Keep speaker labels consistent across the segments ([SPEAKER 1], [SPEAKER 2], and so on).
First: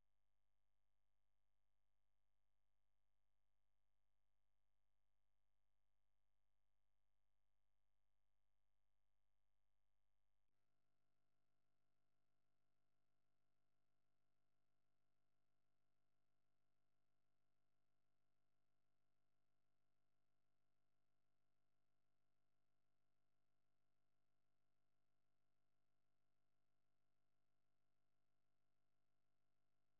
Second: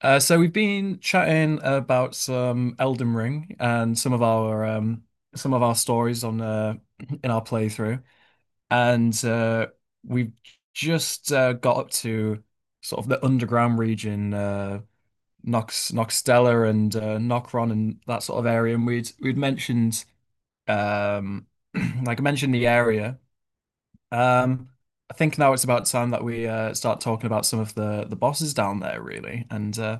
[SPEAKER 1] So we've been chatting about some Elden Ring and some of our stories on in our playthrough, and we've just got up to sort of the underground region, Nox Noxtella and Nokron and that sort of area, and we'd mentioned um, like I mentioned the area. Um, I think now it's about time that we start talking about some of the bosses down there, really, and.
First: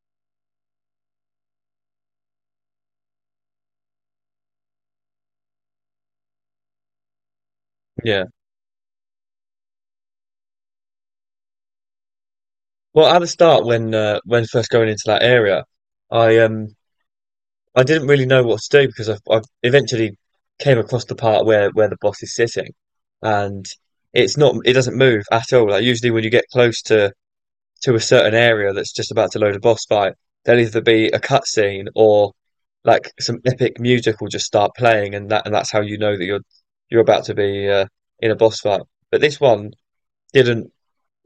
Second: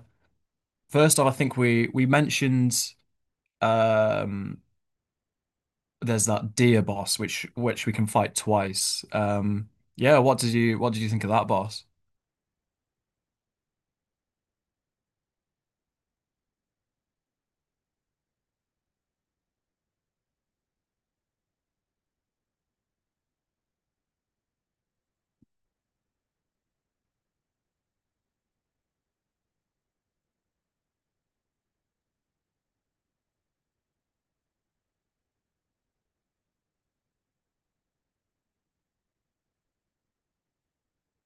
[SPEAKER 1] First off, I think we mentioned um there's that deer boss which we can
[SPEAKER 2] Yeah.
[SPEAKER 1] fight twice. Yeah, what did you think of that boss?
[SPEAKER 2] Well, at the start, when first going into that area, I I didn't really know what to do because I eventually came across the part where the boss is sitting, and it doesn't move at all. Like usually when you get close to a certain area that's just about to load a boss fight, there'll either be a cutscene or like some epic music will just start playing, and that's how you know that you're about to be in a boss fight. But this one didn't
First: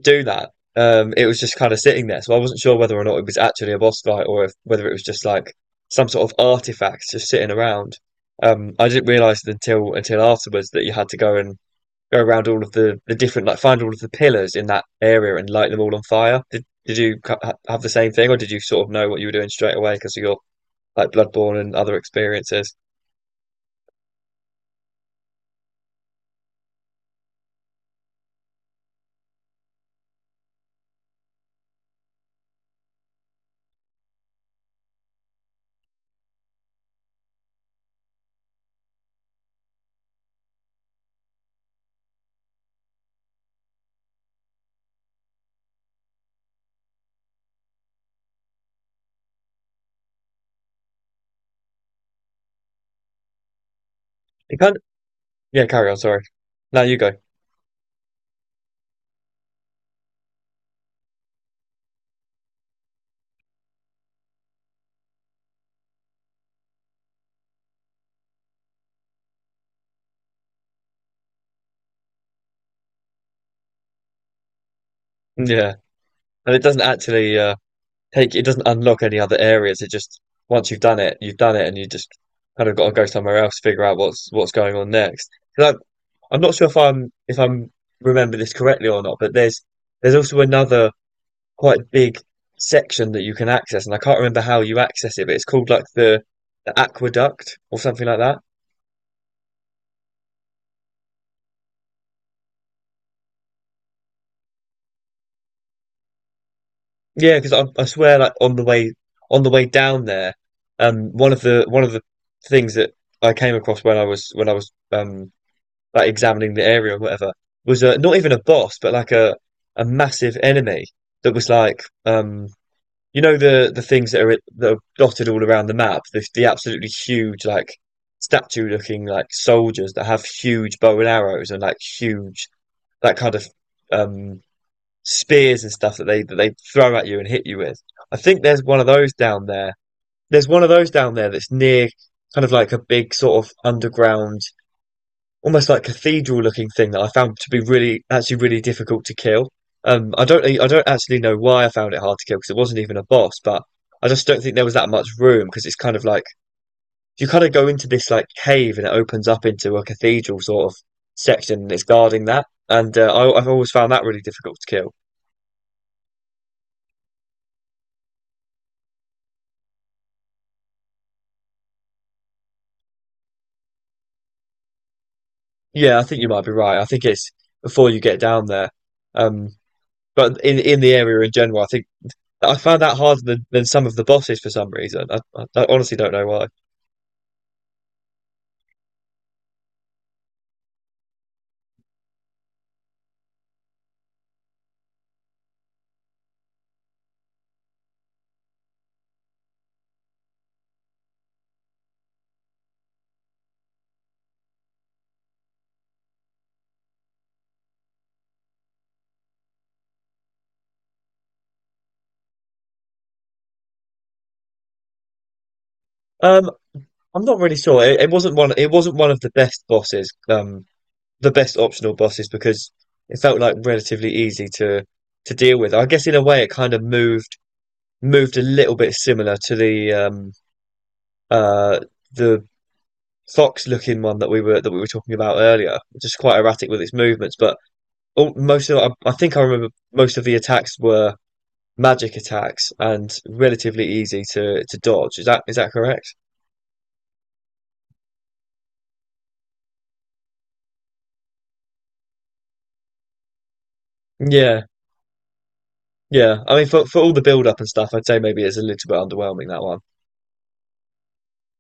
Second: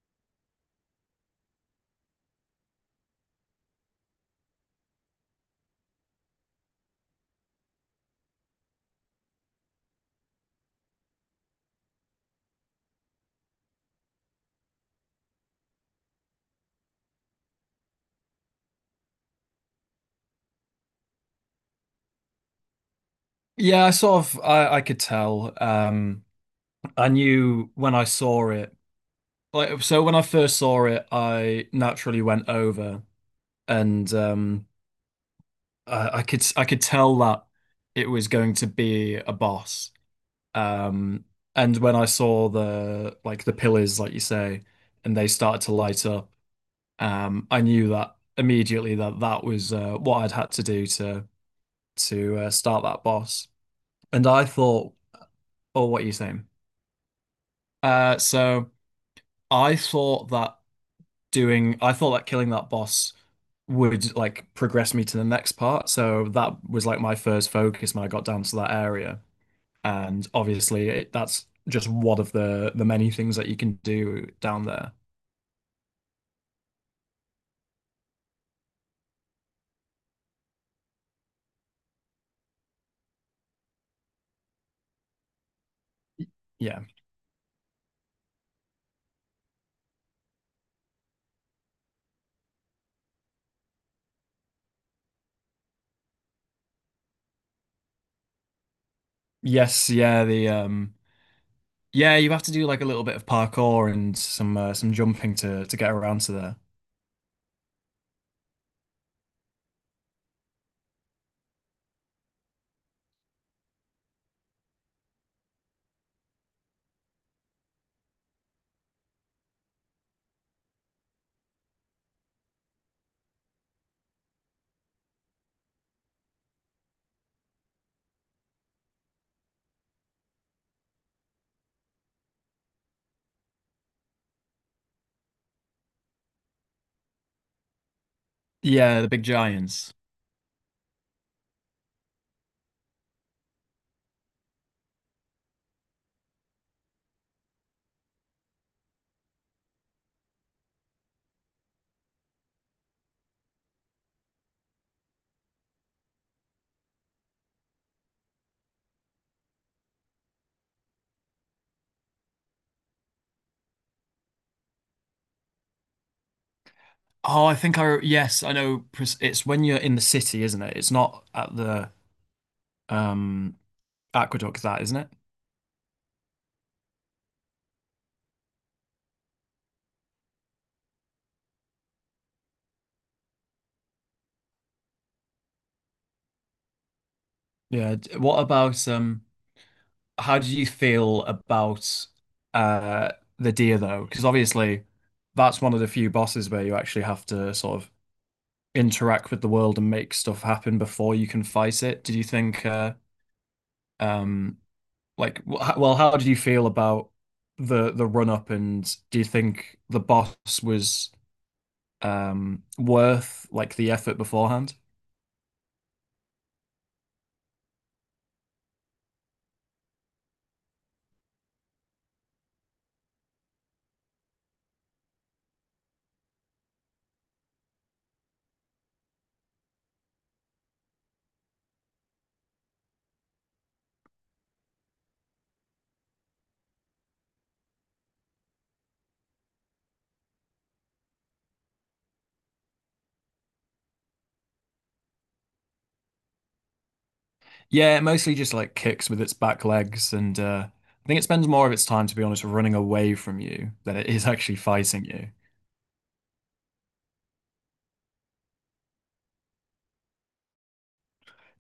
[SPEAKER 2] do that. It was just kind of sitting there. So I wasn't sure whether or not it was actually a boss fight or if, whether it was just like some sort of artifact just sitting around. I didn't realize until afterwards that you had to go and go around all of the different, like, find all of the pillars in that area and light them all on fire. Did you have the same thing, or did you sort of know what you were doing straight away because of your like Bloodborne and other experiences?
[SPEAKER 1] Yeah, I sort of I could tell. I knew when I saw it. Like so when I first saw it, I naturally went over and I could I could tell that it was going to be a boss. Um and when I saw the pillars, like you say, and they started to light up. I knew that immediately that that was what I'd had to do to start that boss. And I
[SPEAKER 2] It kind—
[SPEAKER 1] thought,
[SPEAKER 2] yeah,
[SPEAKER 1] oh,
[SPEAKER 2] carry on,
[SPEAKER 1] what are you
[SPEAKER 2] sorry.
[SPEAKER 1] saying?
[SPEAKER 2] No, you go.
[SPEAKER 1] So I thought I thought that killing that boss would like progress me to the next part. So that was like my first focus when I got down to that area. And obviously, that's just one of the many things that you can do down there.
[SPEAKER 2] Yeah. And it doesn't actually take it doesn't unlock any other areas. It just, once you've done it, you've done it, and you just kind of got to go somewhere else, figure out what's going on next. 'Cause I'm, I'm not sure
[SPEAKER 1] Yeah.
[SPEAKER 2] if I'm remember this correctly or not, but there's also another quite big section that you can access, and I can't remember how you access it, but it's called like the aqueduct or something like that.
[SPEAKER 1] Yes. Yeah. The Yeah, you have to do like a little bit of parkour and some jumping to get around to there.
[SPEAKER 2] Yeah, because I swear, like on the way down there, one of the things that I came across when I was like examining the area or whatever was not even a boss, but like a massive enemy that was like, um, you know the things that are dotted all around the map, the absolutely huge like statue looking like soldiers that have huge bow and arrows and like huge, that kind of, um, spears and stuff that they throw at you and hit you with. I think there's one of
[SPEAKER 1] Yeah, the
[SPEAKER 2] those
[SPEAKER 1] big
[SPEAKER 2] down there.
[SPEAKER 1] giants.
[SPEAKER 2] There's one of those down there that's near kind of like a big sort of underground, almost like cathedral looking thing that I found to be really, actually really difficult to kill. I don't actually know why I found it hard to kill because it wasn't even a boss, but I just don't think there was that much room because it's kind of like you kind of go into this like cave, and it opens up into a cathedral sort of section, and it's guarding that. And I've always found that really difficult to kill.
[SPEAKER 1] Oh, I think I yes, I know. It's when you're in the city, isn't it? It's not at the um aqueduct, that, isn't it?
[SPEAKER 2] Yeah, I think you might be right. I think it's before you get down there. Um, but in the area in general, I think I found that harder than some of the bosses for some reason. I honestly don't know why.
[SPEAKER 1] Yeah. What about? How do you feel about uh the deer though? Because obviously, that's one of the few bosses where you actually have to sort of interact with the world and make stuff happen before you can fight it. Did you think? Um, like, well, how did you feel about the run up, and do you think the boss was worth like the effort beforehand?
[SPEAKER 2] Um, I'm not really sure. It wasn't one of the best bosses. The best optional bosses because it felt like relatively easy to deal with. I guess in a way, it kind of moved a little bit similar to uh the fox looking one that we were talking about earlier, just quite erratic with its movements. But all, most of— I think I remember most of the attacks were magic attacks and relatively easy to dodge. Is that correct?
[SPEAKER 1] Yeah, it mostly just like kicks with its back legs, and I think it spends more of its time, to be honest, running away from you than it is actually
[SPEAKER 2] Yeah,
[SPEAKER 1] fighting you.
[SPEAKER 2] yeah. I mean, for all the build up and stuff, I'd say maybe it's a little bit underwhelming, that one.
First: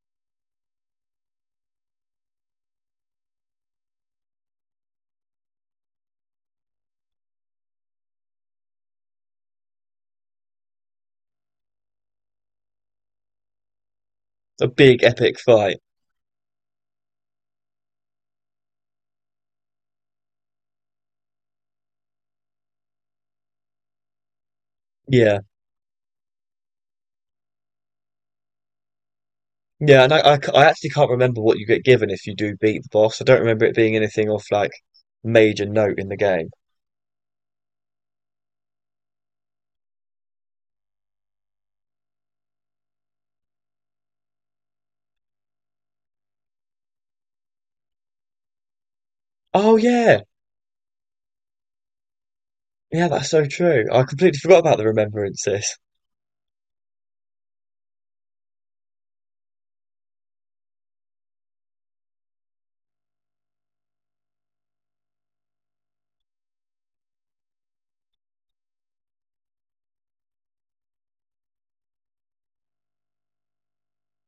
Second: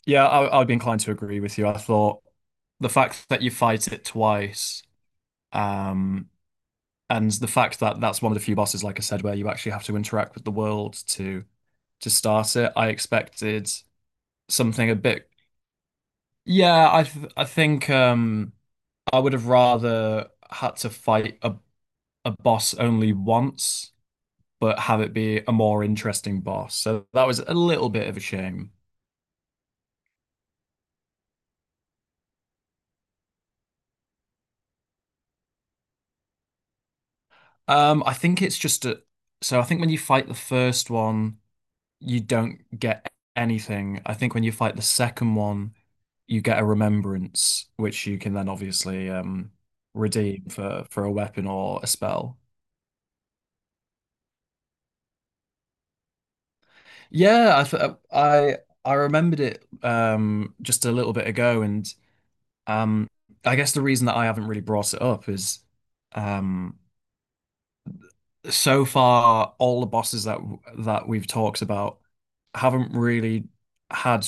[SPEAKER 1] Yeah, I'd be inclined to agree with you. I thought the fact that you fight it twice, um, and the fact that that's one of the few bosses, like I said, where you actually have to interact with the world to start it. I expected
[SPEAKER 2] A
[SPEAKER 1] something a
[SPEAKER 2] big
[SPEAKER 1] bit.
[SPEAKER 2] epic fight.
[SPEAKER 1] Yeah, I think I would have rather had to fight a boss only once, but have it be
[SPEAKER 2] Yeah,
[SPEAKER 1] a more interesting boss. So that was a little bit of a shame.
[SPEAKER 2] yeah. And I actually can't remember what you get given if you do beat the boss. I don't remember it being anything off like major note in the game.
[SPEAKER 1] I think it's just a. So I think when you fight the first one. You don't get anything. I think when you fight the second one, you get a remembrance, which you can then obviously
[SPEAKER 2] Oh yeah,
[SPEAKER 1] redeem for a weapon or a spell.
[SPEAKER 2] yeah. That's so true. I completely forgot about the remembrances.
[SPEAKER 1] Yeah, I th- I remembered it just a little bit ago, and um I guess the reason that I haven't really brought it up is um. so far all the bosses that we've talked about haven't really had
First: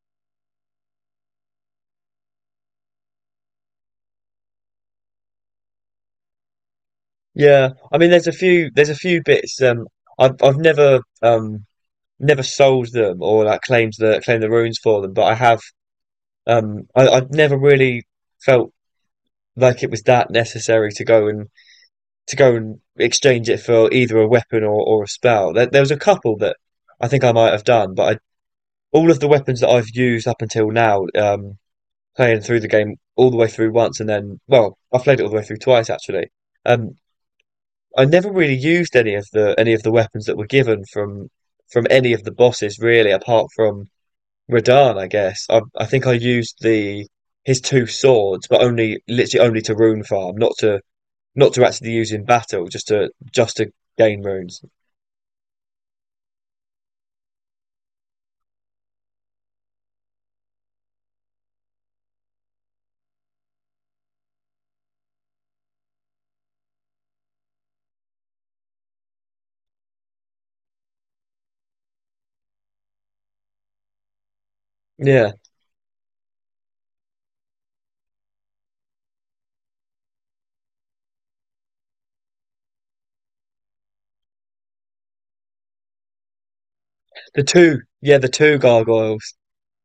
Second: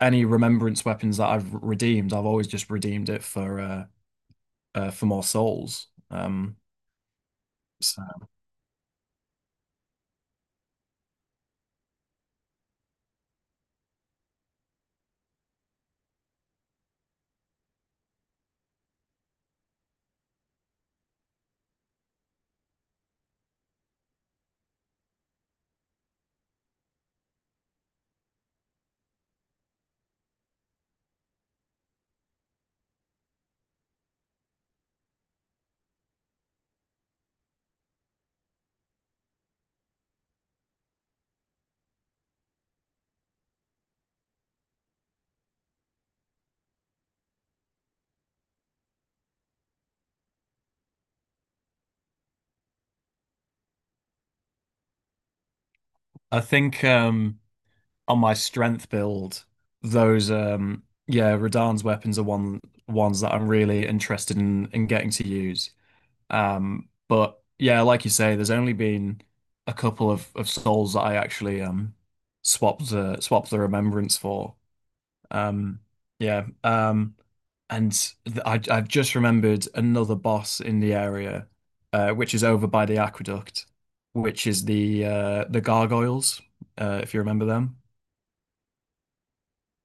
[SPEAKER 1] any remembrance weapons that I've redeemed. I've always just redeemed it for more souls.
[SPEAKER 2] Yeah, I
[SPEAKER 1] So
[SPEAKER 2] mean, there's a few, there's a few bits. I've never never sold them or like claimed the runes for them, but I have, um, I've never really felt like it was that necessary to go and exchange it for either a weapon or a spell. There was a couple that I think I might have done, but all of the weapons that I've used up until now, playing through the game all the way through once, and then, well, I've played it all the way through twice actually. Um, I never really used any of the weapons that were given from any of the bosses really, apart from Radahn, I guess. I think I used the his two swords, but only literally only to rune farm, not to not to actually use in battle, just to gain runes.
[SPEAKER 1] I think on my strength build those yeah Radahn's weapons are ones that I'm really interested in getting to use. But yeah, like you say, there's only been a couple of souls that I actually swapped the remembrance for.
[SPEAKER 2] Yeah,
[SPEAKER 1] Um, yeah. Um, and th I I've just remembered another boss in the area, which is over by the aqueduct, which is the gargoyles, if you remember them.
[SPEAKER 2] yeah, the two gargoyles.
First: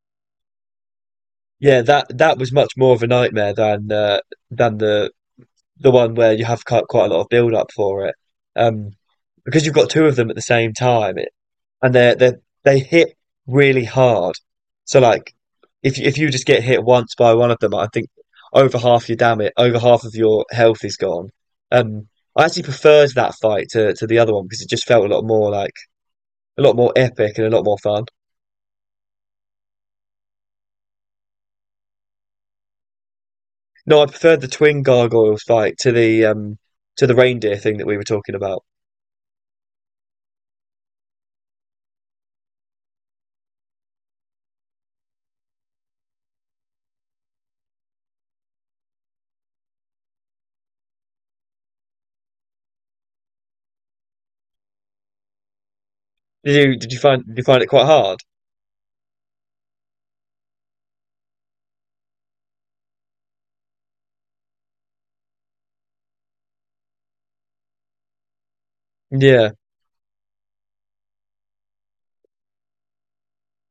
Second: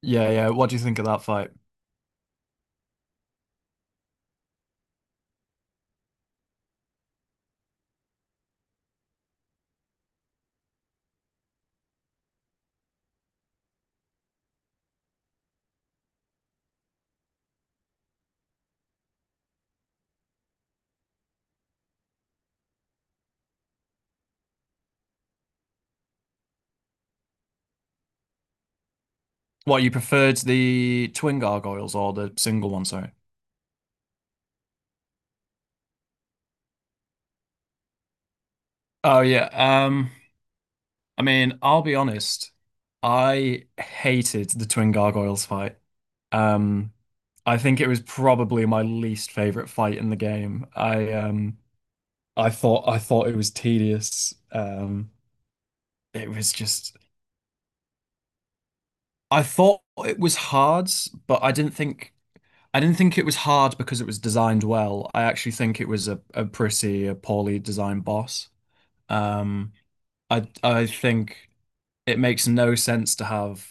[SPEAKER 1] Yeah, yeah. What do you think of that fight?
[SPEAKER 2] Yeah, that that was much more of a nightmare than the one where you have quite a lot of build up for it, um, because you've got two of them at the same time, and they hit really hard. So like, if you just get hit once by one of them, I think over half your damage, over half of your health is gone. Um, I actually preferred that fight to the other one because it just felt a lot more like a lot more epic and a lot more fun.
[SPEAKER 1] What, you preferred the twin gargoyles or the single one, sorry?
[SPEAKER 2] No, I preferred the twin gargoyles fight to the reindeer thing that we were talking about.
[SPEAKER 1] Oh yeah. I mean, I'll be honest. I hated the Twin Gargoyles fight. Um, I think it was probably my least favorite fight in the game. I thought it was tedious. It was
[SPEAKER 2] Did you did
[SPEAKER 1] just
[SPEAKER 2] you find did you find it quite hard?
[SPEAKER 1] I thought it was hard, but I didn't think it was hard because it was designed well. I actually think it was a pretty a poorly designed boss.
[SPEAKER 2] Yeah.
[SPEAKER 1] Um, I think it makes no sense to have.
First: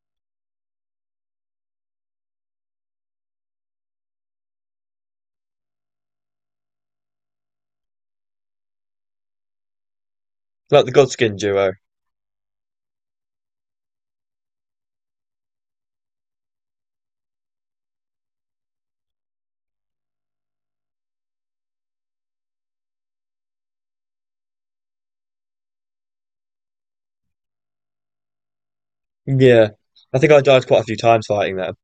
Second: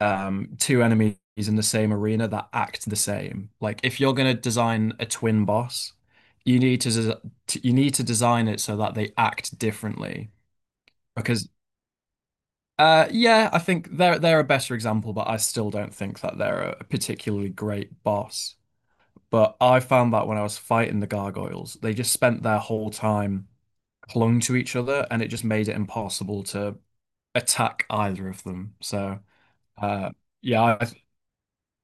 [SPEAKER 1] Two enemies in the same arena that act the same. Like if you're gonna design a twin boss, you need to you need to design it so that they act differently.
[SPEAKER 2] Like the Godskin
[SPEAKER 1] Because
[SPEAKER 2] duo.
[SPEAKER 1] yeah, I think they're a better example, but I still don't think that they're a particularly great boss. But I found that when I was fighting the gargoyles, they just spent their whole time clung to each other, and it just made it impossible to attack either of them. So
[SPEAKER 2] Yeah.
[SPEAKER 1] uh,
[SPEAKER 2] I think I
[SPEAKER 1] yeah,
[SPEAKER 2] died quite a few times fighting them.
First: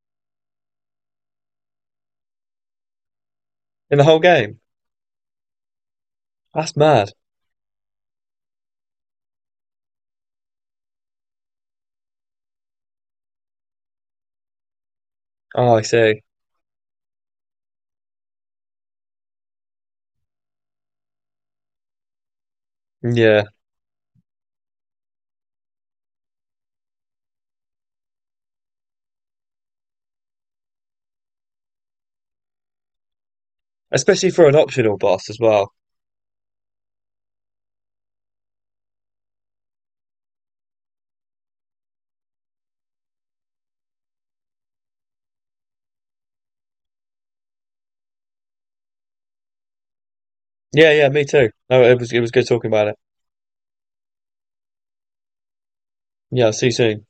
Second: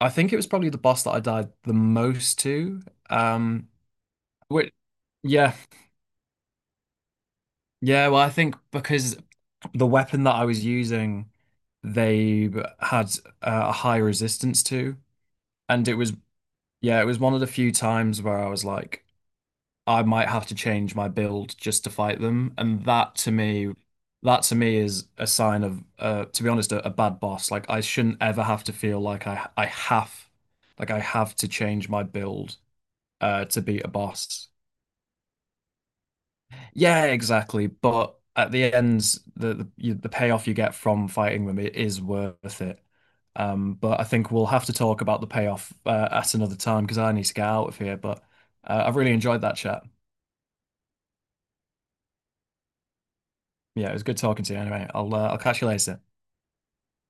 [SPEAKER 1] I think it was probably the boss that I died the most to. Um,
[SPEAKER 2] In the whole game.
[SPEAKER 1] which, yeah,
[SPEAKER 2] That's mad.
[SPEAKER 1] yeah. Well, I think because the weapon that I was using, they had a high resistance to,
[SPEAKER 2] Oh, I
[SPEAKER 1] and it was
[SPEAKER 2] see.
[SPEAKER 1] yeah, it was one of the few times where I was like, I might have to change my build just to fight them, and
[SPEAKER 2] Yeah.
[SPEAKER 1] that to me is a sign of, to be honest, a bad boss. Like I shouldn't ever have to feel like I have, like I have to change my build to beat a
[SPEAKER 2] Especially for
[SPEAKER 1] boss.
[SPEAKER 2] an optional boss as well.
[SPEAKER 1] Yeah, exactly. But at the end, the payoff you get from fighting them it is worth it. But I think we'll have to talk about the payoff at another time because I need to get out of here. But I've really enjoyed that chat.
[SPEAKER 2] Yeah, yeah, me too. No, it was good talking about it.
[SPEAKER 1] Yeah, it was good talking to you. Anyway, I'll catch you later.
[SPEAKER 2] Yeah, see you soon.